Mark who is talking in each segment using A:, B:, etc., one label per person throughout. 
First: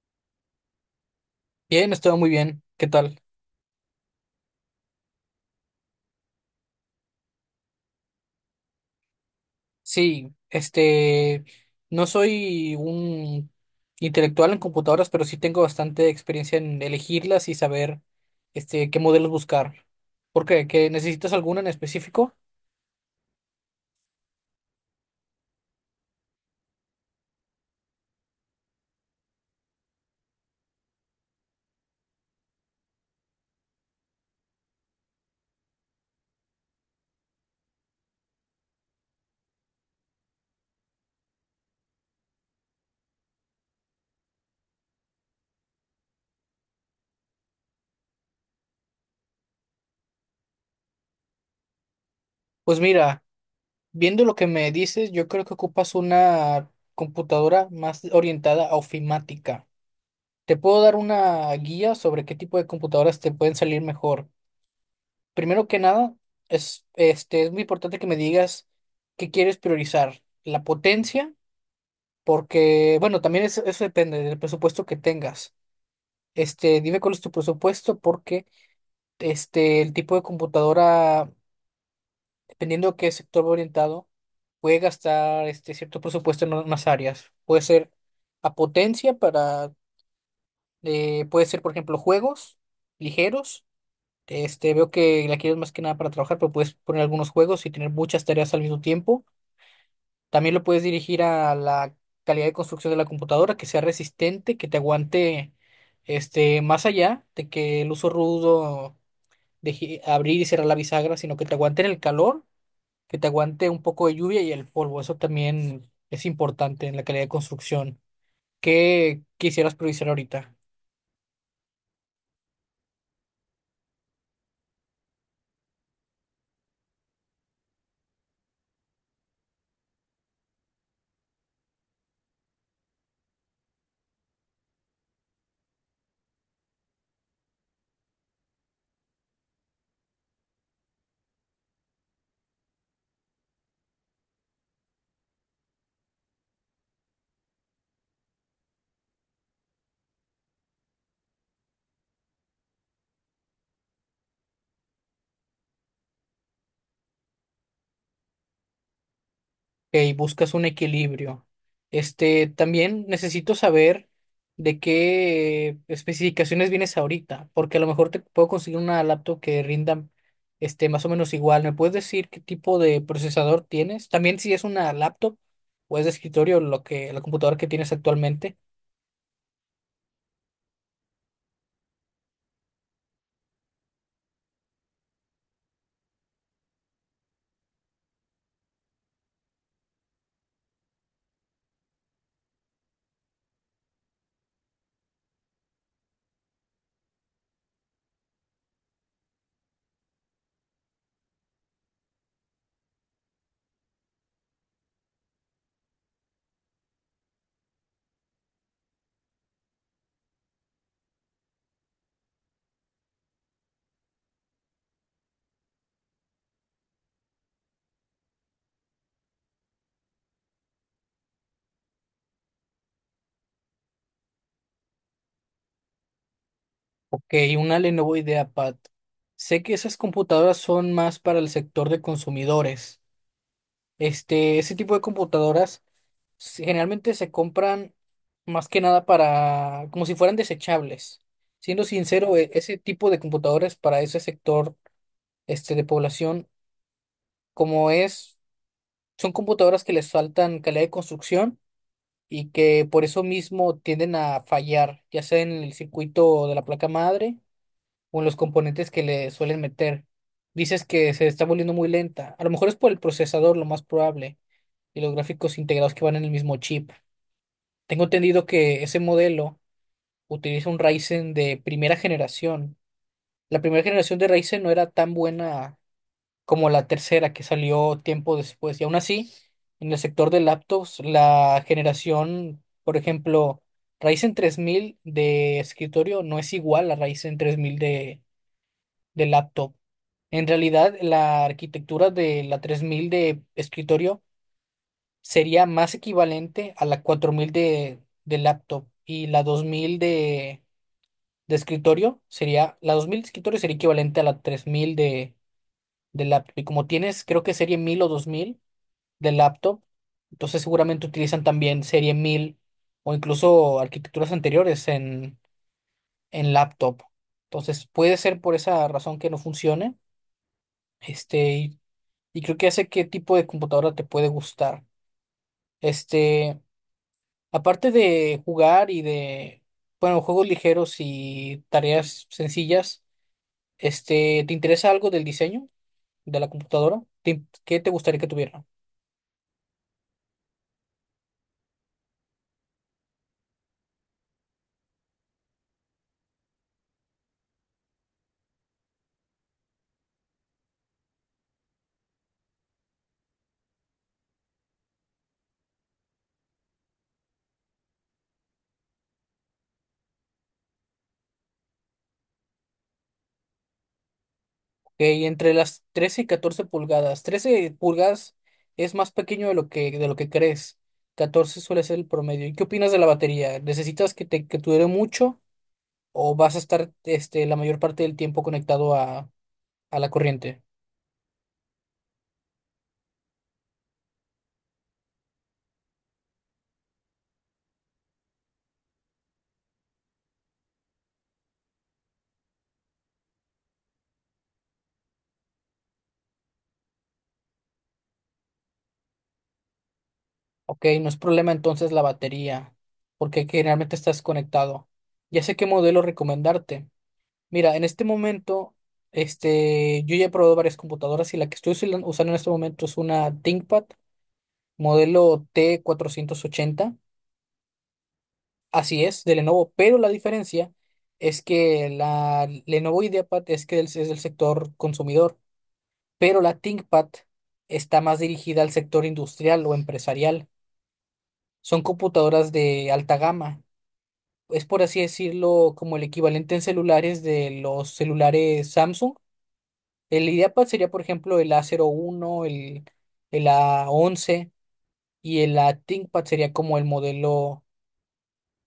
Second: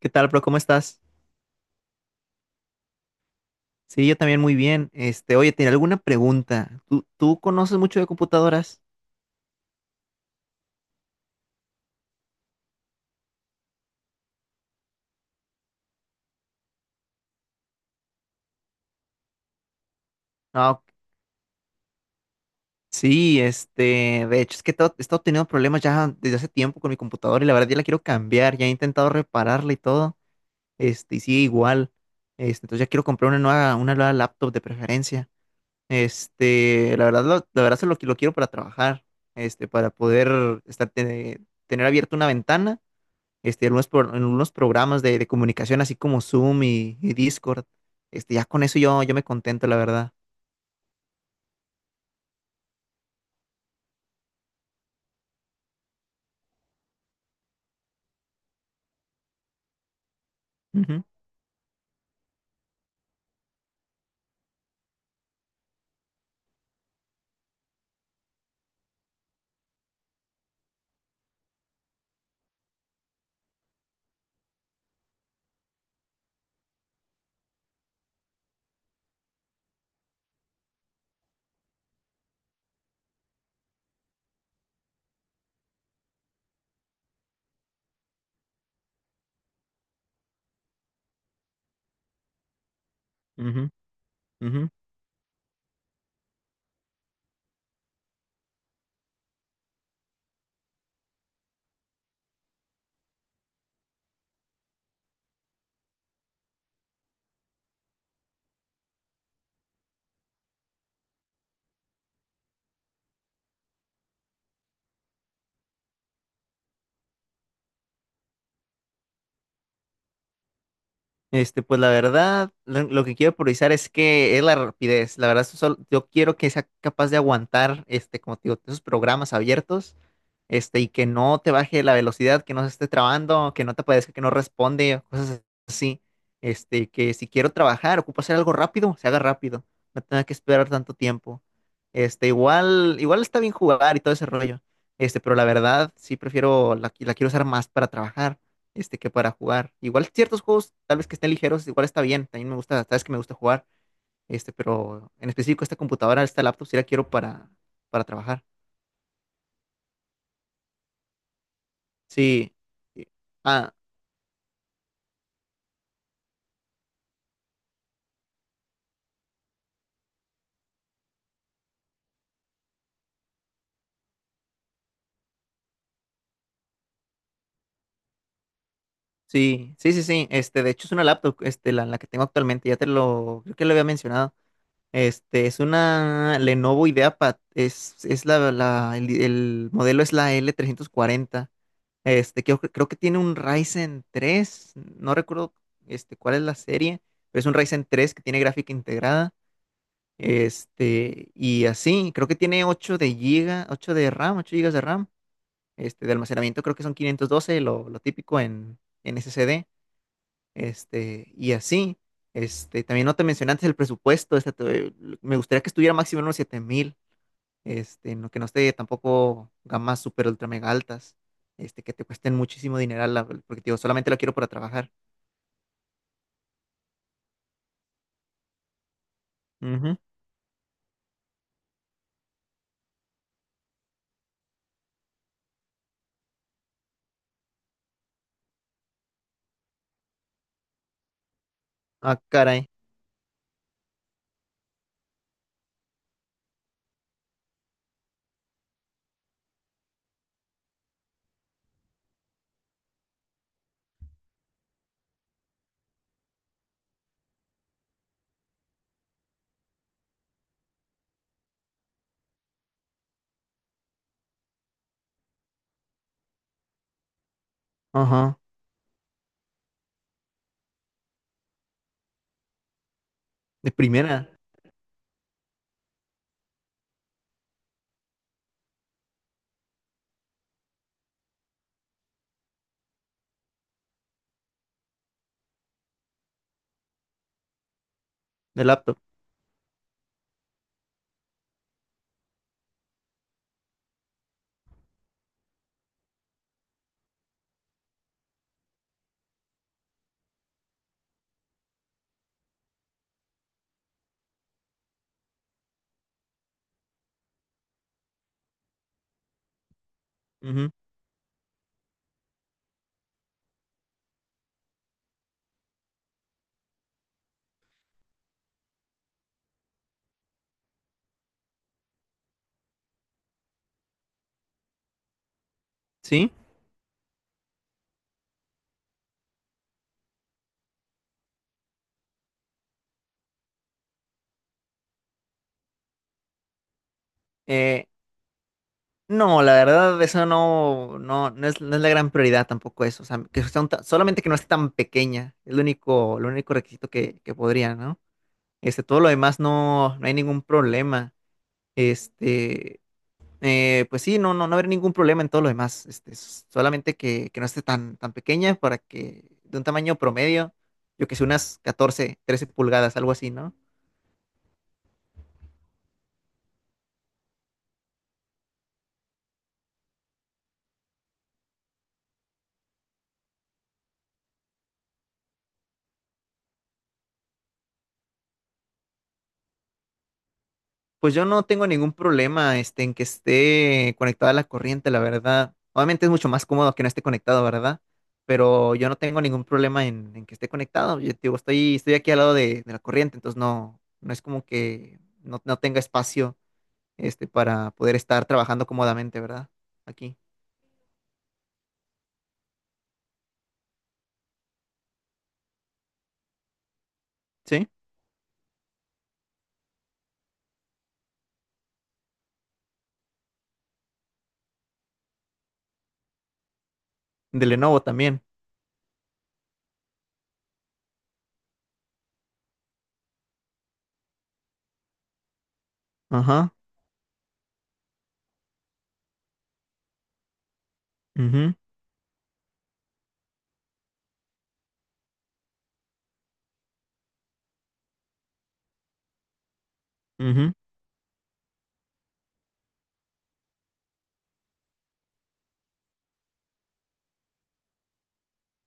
A: ¿Qué tal, bro? ¿Cómo estás?
B: Bien, estuvo muy bien. ¿Qué tal?
A: Sí, yo también muy bien. Oye, tenía alguna pregunta. ¿Tú conoces mucho de computadoras?
B: Sí, no soy un intelectual en computadoras, pero sí tengo bastante experiencia en elegirlas y saber, qué modelos buscar. ¿Por qué?
A: No,
B: ¿Que necesitas alguna en específico?
A: sí, de hecho, es que he estado teniendo problemas ya desde hace tiempo con mi computadora y la verdad ya la quiero cambiar. Ya he intentado repararla y todo. Y sigue igual. Entonces ya quiero comprar una nueva laptop de preferencia. La verdad, la verdad es lo que lo quiero para trabajar. Para poder estar, tener abierta una ventana en unos programas de comunicación, así como Zoom y Discord. Ya con eso yo me contento, la verdad.
B: Pues mira, viendo lo que me dices, yo creo que ocupas una computadora más orientada a ofimática. Te puedo dar
A: Ujú,
B: una guía sobre qué tipo de computadoras te pueden salir mejor. Primero que nada, es, es muy importante que me digas qué quieres priorizar, la potencia, porque, bueno, también eso depende del presupuesto que tengas. Dime cuál es tu presupuesto, porque el tipo de computadora, dependiendo de qué sector va orientado, puede gastar cierto presupuesto en unas áreas. Puede ser a potencia para, puede ser, por ejemplo, juegos ligeros.
A: ujú, ujú.
B: Veo que la quieres más que nada para trabajar, pero puedes poner algunos juegos y tener muchas tareas al mismo tiempo. También lo puedes dirigir a la calidad de construcción de la computadora, que sea resistente, que te aguante más allá de que el uso rudo abrir y cerrar la bisagra, sino que te aguante en el calor, que te aguante un poco de lluvia y el polvo. Eso también es importante en la calidad de construcción. ¿Qué quisieras priorizar ahorita?
A: Pues la verdad, lo que quiero priorizar es que es la rapidez. La verdad, eso yo quiero que sea capaz de aguantar, como te digo, esos programas abiertos y que no te baje la velocidad, que no se esté trabando, que no te aparezca, que no responde, cosas así. Que si quiero trabajar, ocupo hacer algo rápido, se haga rápido, no tenga que esperar tanto tiempo. Igual está bien jugar y todo ese rollo. Pero la verdad, sí prefiero, la quiero usar más para trabajar, que para jugar. Igual ciertos juegos, tal vez que estén ligeros, igual está bien, también me gusta, sabes que me gusta jugar, pero en específico esta computadora, esta laptop, sí la quiero para, trabajar.
B: Ok, buscas un equilibrio.
A: Sí.
B: También necesito
A: Ah,
B: saber de qué especificaciones vienes ahorita, porque a lo mejor te puedo conseguir una laptop que rinda más o menos igual. ¿Me puedes decir qué tipo de procesador tienes? También si es una laptop o es de escritorio, la computadora que tienes actualmente.
A: sí, sí, sí, sí. De hecho es una laptop, la que tengo actualmente, ya te lo, creo que lo había mencionado. Es una Lenovo IdeaPad, es la, el modelo es la L340. Creo que tiene un Ryzen 3. No recuerdo, cuál es la serie, pero es un Ryzen 3 que tiene gráfica integrada. Y así, creo que tiene 8 de giga, 8 de RAM, 8 gigas de RAM. De almacenamiento creo que son 512, lo típico en SSD y así. También no te mencioné antes el presupuesto, me gustaría que estuviera máximo en unos 7000, no, que no esté tampoco gamas super ultra mega altas, que te cuesten muchísimo dineral, porque te digo, solamente lo quiero para trabajar.
B: Ok, una Lenovo IdeaPad. Sé que esas
A: Ujú.
B: computadoras son más para el sector de consumidores. Ese tipo de computadoras generalmente se compran más que nada para, como si fueran desechables. Siendo
A: Ah,
B: sincero,
A: caray.
B: ese tipo de computadoras para ese sector de población, como es, son computadoras que les faltan calidad de construcción y que por eso mismo tienden a fallar, ya sea en el circuito de la placa madre o en los componentes que le suelen meter. Dices que se está volviendo muy lenta. A lo mejor es por el procesador, lo más probable, y los gráficos integrados que van en el mismo chip. Tengo
A: Ajá.
B: entendido que ese modelo utiliza un Ryzen de primera generación. La
A: De
B: primera generación de
A: primera,
B: Ryzen no era tan buena como la tercera que salió tiempo después. Y aún así, en el sector de laptops, la generación, por ejemplo, Ryzen 3000 de escritorio no es igual a Ryzen 3000 de,
A: de laptop.
B: de laptop. En realidad, la arquitectura de la 3000 de escritorio sería más equivalente a la 4000 de laptop y la 2000 de escritorio sería, la 2000 de escritorio sería equivalente a la 3000 de laptop. Y como tienes, creo que serie 1000 o 2000 de laptop, entonces
A: Ujú.
B: seguramente utilizan también serie 1000 o incluso arquitecturas anteriores en laptop. Entonces puede ser por esa razón que no funcione. Este, y, y creo que hace qué tipo de computadora te puede gustar.
A: ¿Sí?
B: Este, aparte de jugar y de, bueno, juegos ligeros y tareas sencillas. ¿Te interesa algo del diseño de la computadora? ¿Qué
A: Eh,
B: te gustaría que tuviera?
A: no, la verdad, eso no, no, no es la gran prioridad tampoco eso. O sea, que sea solamente que no esté tan pequeña. Es lo único requisito que podría, ¿no? Todo lo demás no hay ningún problema. Este, pues sí, no habrá ningún problema en todo lo demás. Solamente que no esté tan, tan pequeña para que de un tamaño promedio, yo que sé, unas 14 13 pulgadas, algo así, ¿no?
B: Ok, entre las 13 y 14 pulgadas. 13 pulgadas es más pequeño de lo que crees. 14 suele ser el promedio. ¿Y qué opinas de la batería? ¿Necesitas que dure mucho o vas a estar la mayor parte del tiempo conectado a la corriente?
A: Pues yo no tengo ningún problema, en que esté conectada a la corriente, la verdad. Obviamente es mucho más cómodo que no esté conectado, ¿verdad? Pero yo no tengo ningún problema en que esté conectado. Yo te digo, estoy aquí al lado de la corriente, entonces no es como que no tenga espacio para poder estar trabajando cómodamente, ¿verdad? Aquí.
B: Ok, no es problema entonces la batería, porque generalmente estás conectado. Ya sé qué modelo recomendarte.
A: ¿Sí?
B: Mira, en este momento, yo ya he probado varias computadoras y la que estoy usando en este momento es una ThinkPad modelo t 480.
A: De Lenovo también.
B: Así es, de Lenovo, pero la diferencia es que la Lenovo IdeaPad es que es del sector consumidor, pero
A: Ajá.
B: la ThinkPad está más dirigida al sector industrial o empresarial.
A: Ujú,
B: Son computadoras de alta gama. Es por así decirlo como el equivalente en celulares de los celulares Samsung. El
A: ujú.
B: IdeaPad sería, por ejemplo, el a cero uno el a once, y el A ThinkPad sería como el modelo,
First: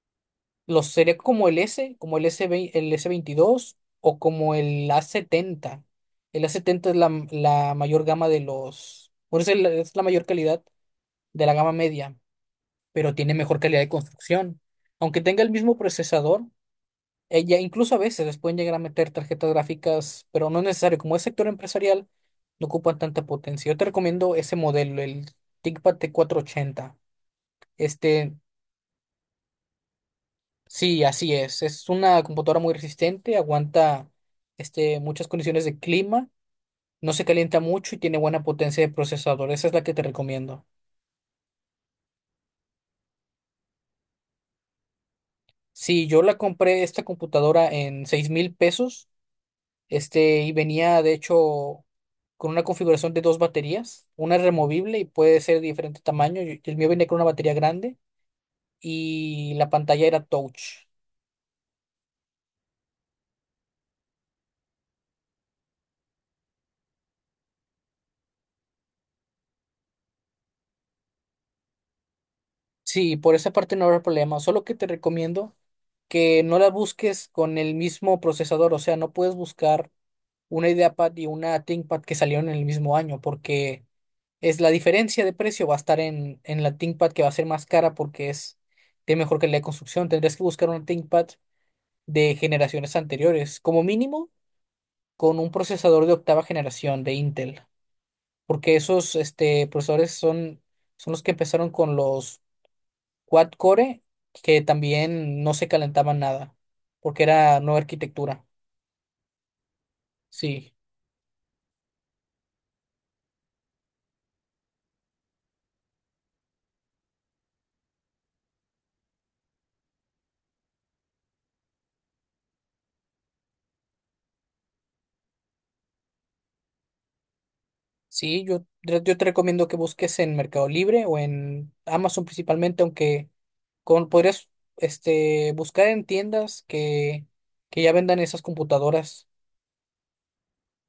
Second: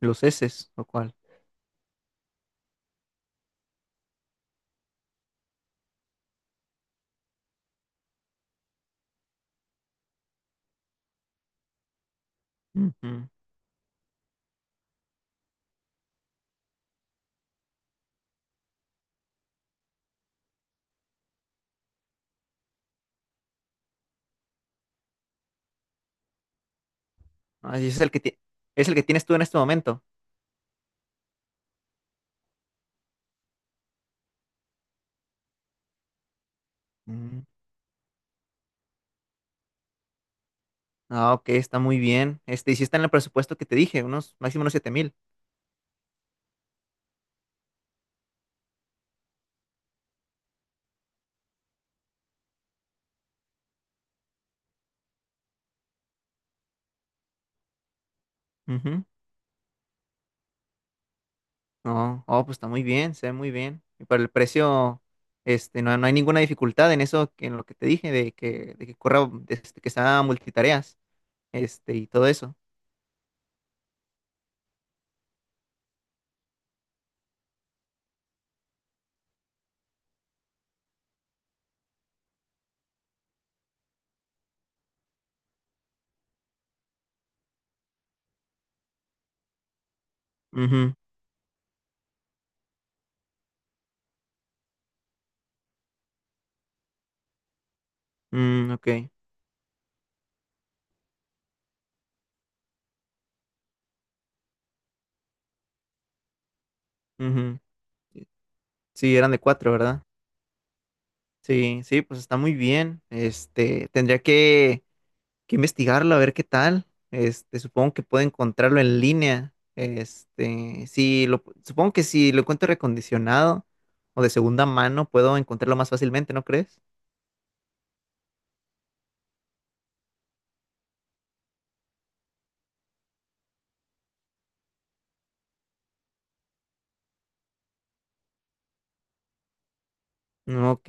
A: Los S, lo
B: los
A: cual.
B: sería como el S, como el S20, el s 22 o como el a 70. El a setenta es la mayor gama de los, por eso es la mayor calidad de la gama media, pero
A: Ujú.
B: tiene mejor calidad de construcción. Aunque tenga el mismo procesador, ella, incluso a veces les pueden llegar a meter tarjetas gráficas, pero no es necesario. Como es sector empresarial, no ocupan tanta potencia. Yo te recomiendo ese modelo, el ThinkPad t 480.
A: Ah, y
B: Este,
A: es el que tienes tú en este momento.
B: sí, así es. Es una computadora muy resistente, aguanta muchas condiciones de clima, no se
A: Mm.
B: calienta mucho y tiene buena potencia de procesador. Esa es la que te recomiendo.
A: Ah, ok, está muy bien. Y si está en el presupuesto que te dije, máximo unos 7000.
B: Sí, yo la compré esta computadora en 6000 pesos. Y venía de hecho con una configuración de dos baterías, una es removible y puede ser de diferente tamaño. Y el mío venía con una batería grande
A: Ujú.
B: y la pantalla era touch.
A: No, oh, pues está muy bien, se ve muy bien. Y para el precio, no hay ninguna dificultad en eso, que en lo que te dije, de que corra, que sea multitareas, y todo eso.
B: Sí, por esa parte no habrá problema, solo que te recomiendo que no la busques con el mismo procesador, o sea, no puedes buscar una IdeaPad y una ThinkPad que salieron en el mismo año, porque es la diferencia de precio va a estar en la ThinkPad que va a ser más cara porque es de mejor calidad de construcción. Tendrías que buscar una
A: Ujú.
B: ThinkPad de generaciones anteriores, como mínimo con un procesador de octava generación de Intel,
A: Mm,
B: porque
A: ok.
B: esos son los que empezaron con los quad core, que también no se calentaban nada, porque
A: Ujú.
B: era nueva arquitectura.
A: Sí, eran de cuatro, ¿verdad?
B: Sí,
A: Sí, sí, pues está muy bien. Tendría que, investigarlo a ver qué tal. Supongo que puedo encontrarlo en línea. Sí, supongo que si lo encuentro recondicionado o de segunda mano, puedo encontrarlo más fácilmente, ¿no crees?
B: yo te recomiendo que busques en Mercado Libre o en Amazon principalmente, aunque con, podrías buscar en tiendas que ya vendan esas computadoras.
A: Mm, ok.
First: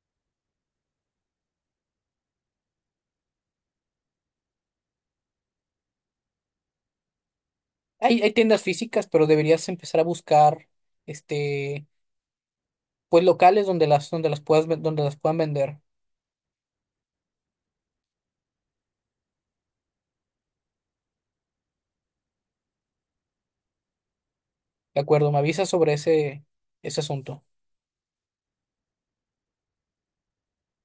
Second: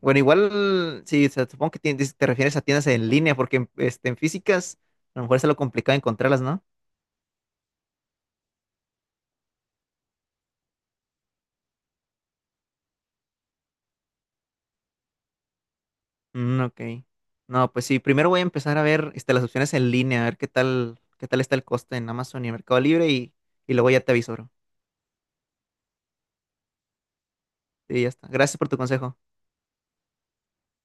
A: Bueno, igual, sí, o sea, supongo que te refieres a tiendas en línea, porque en físicas a lo mejor es lo complicado encontrarlas, ¿no?
B: Hay tiendas físicas, pero deberías empezar a buscar este, pues locales donde las, donde las puedan vender.
A: Mm, ok. No, pues sí, primero voy a empezar a ver las opciones en línea, a ver qué tal está el coste en Amazon y en Mercado Libre y luego ya te aviso, bro.
B: De acuerdo, me avisas sobre ese asunto.
A: Sí, ya está. Gracias por tu consejo.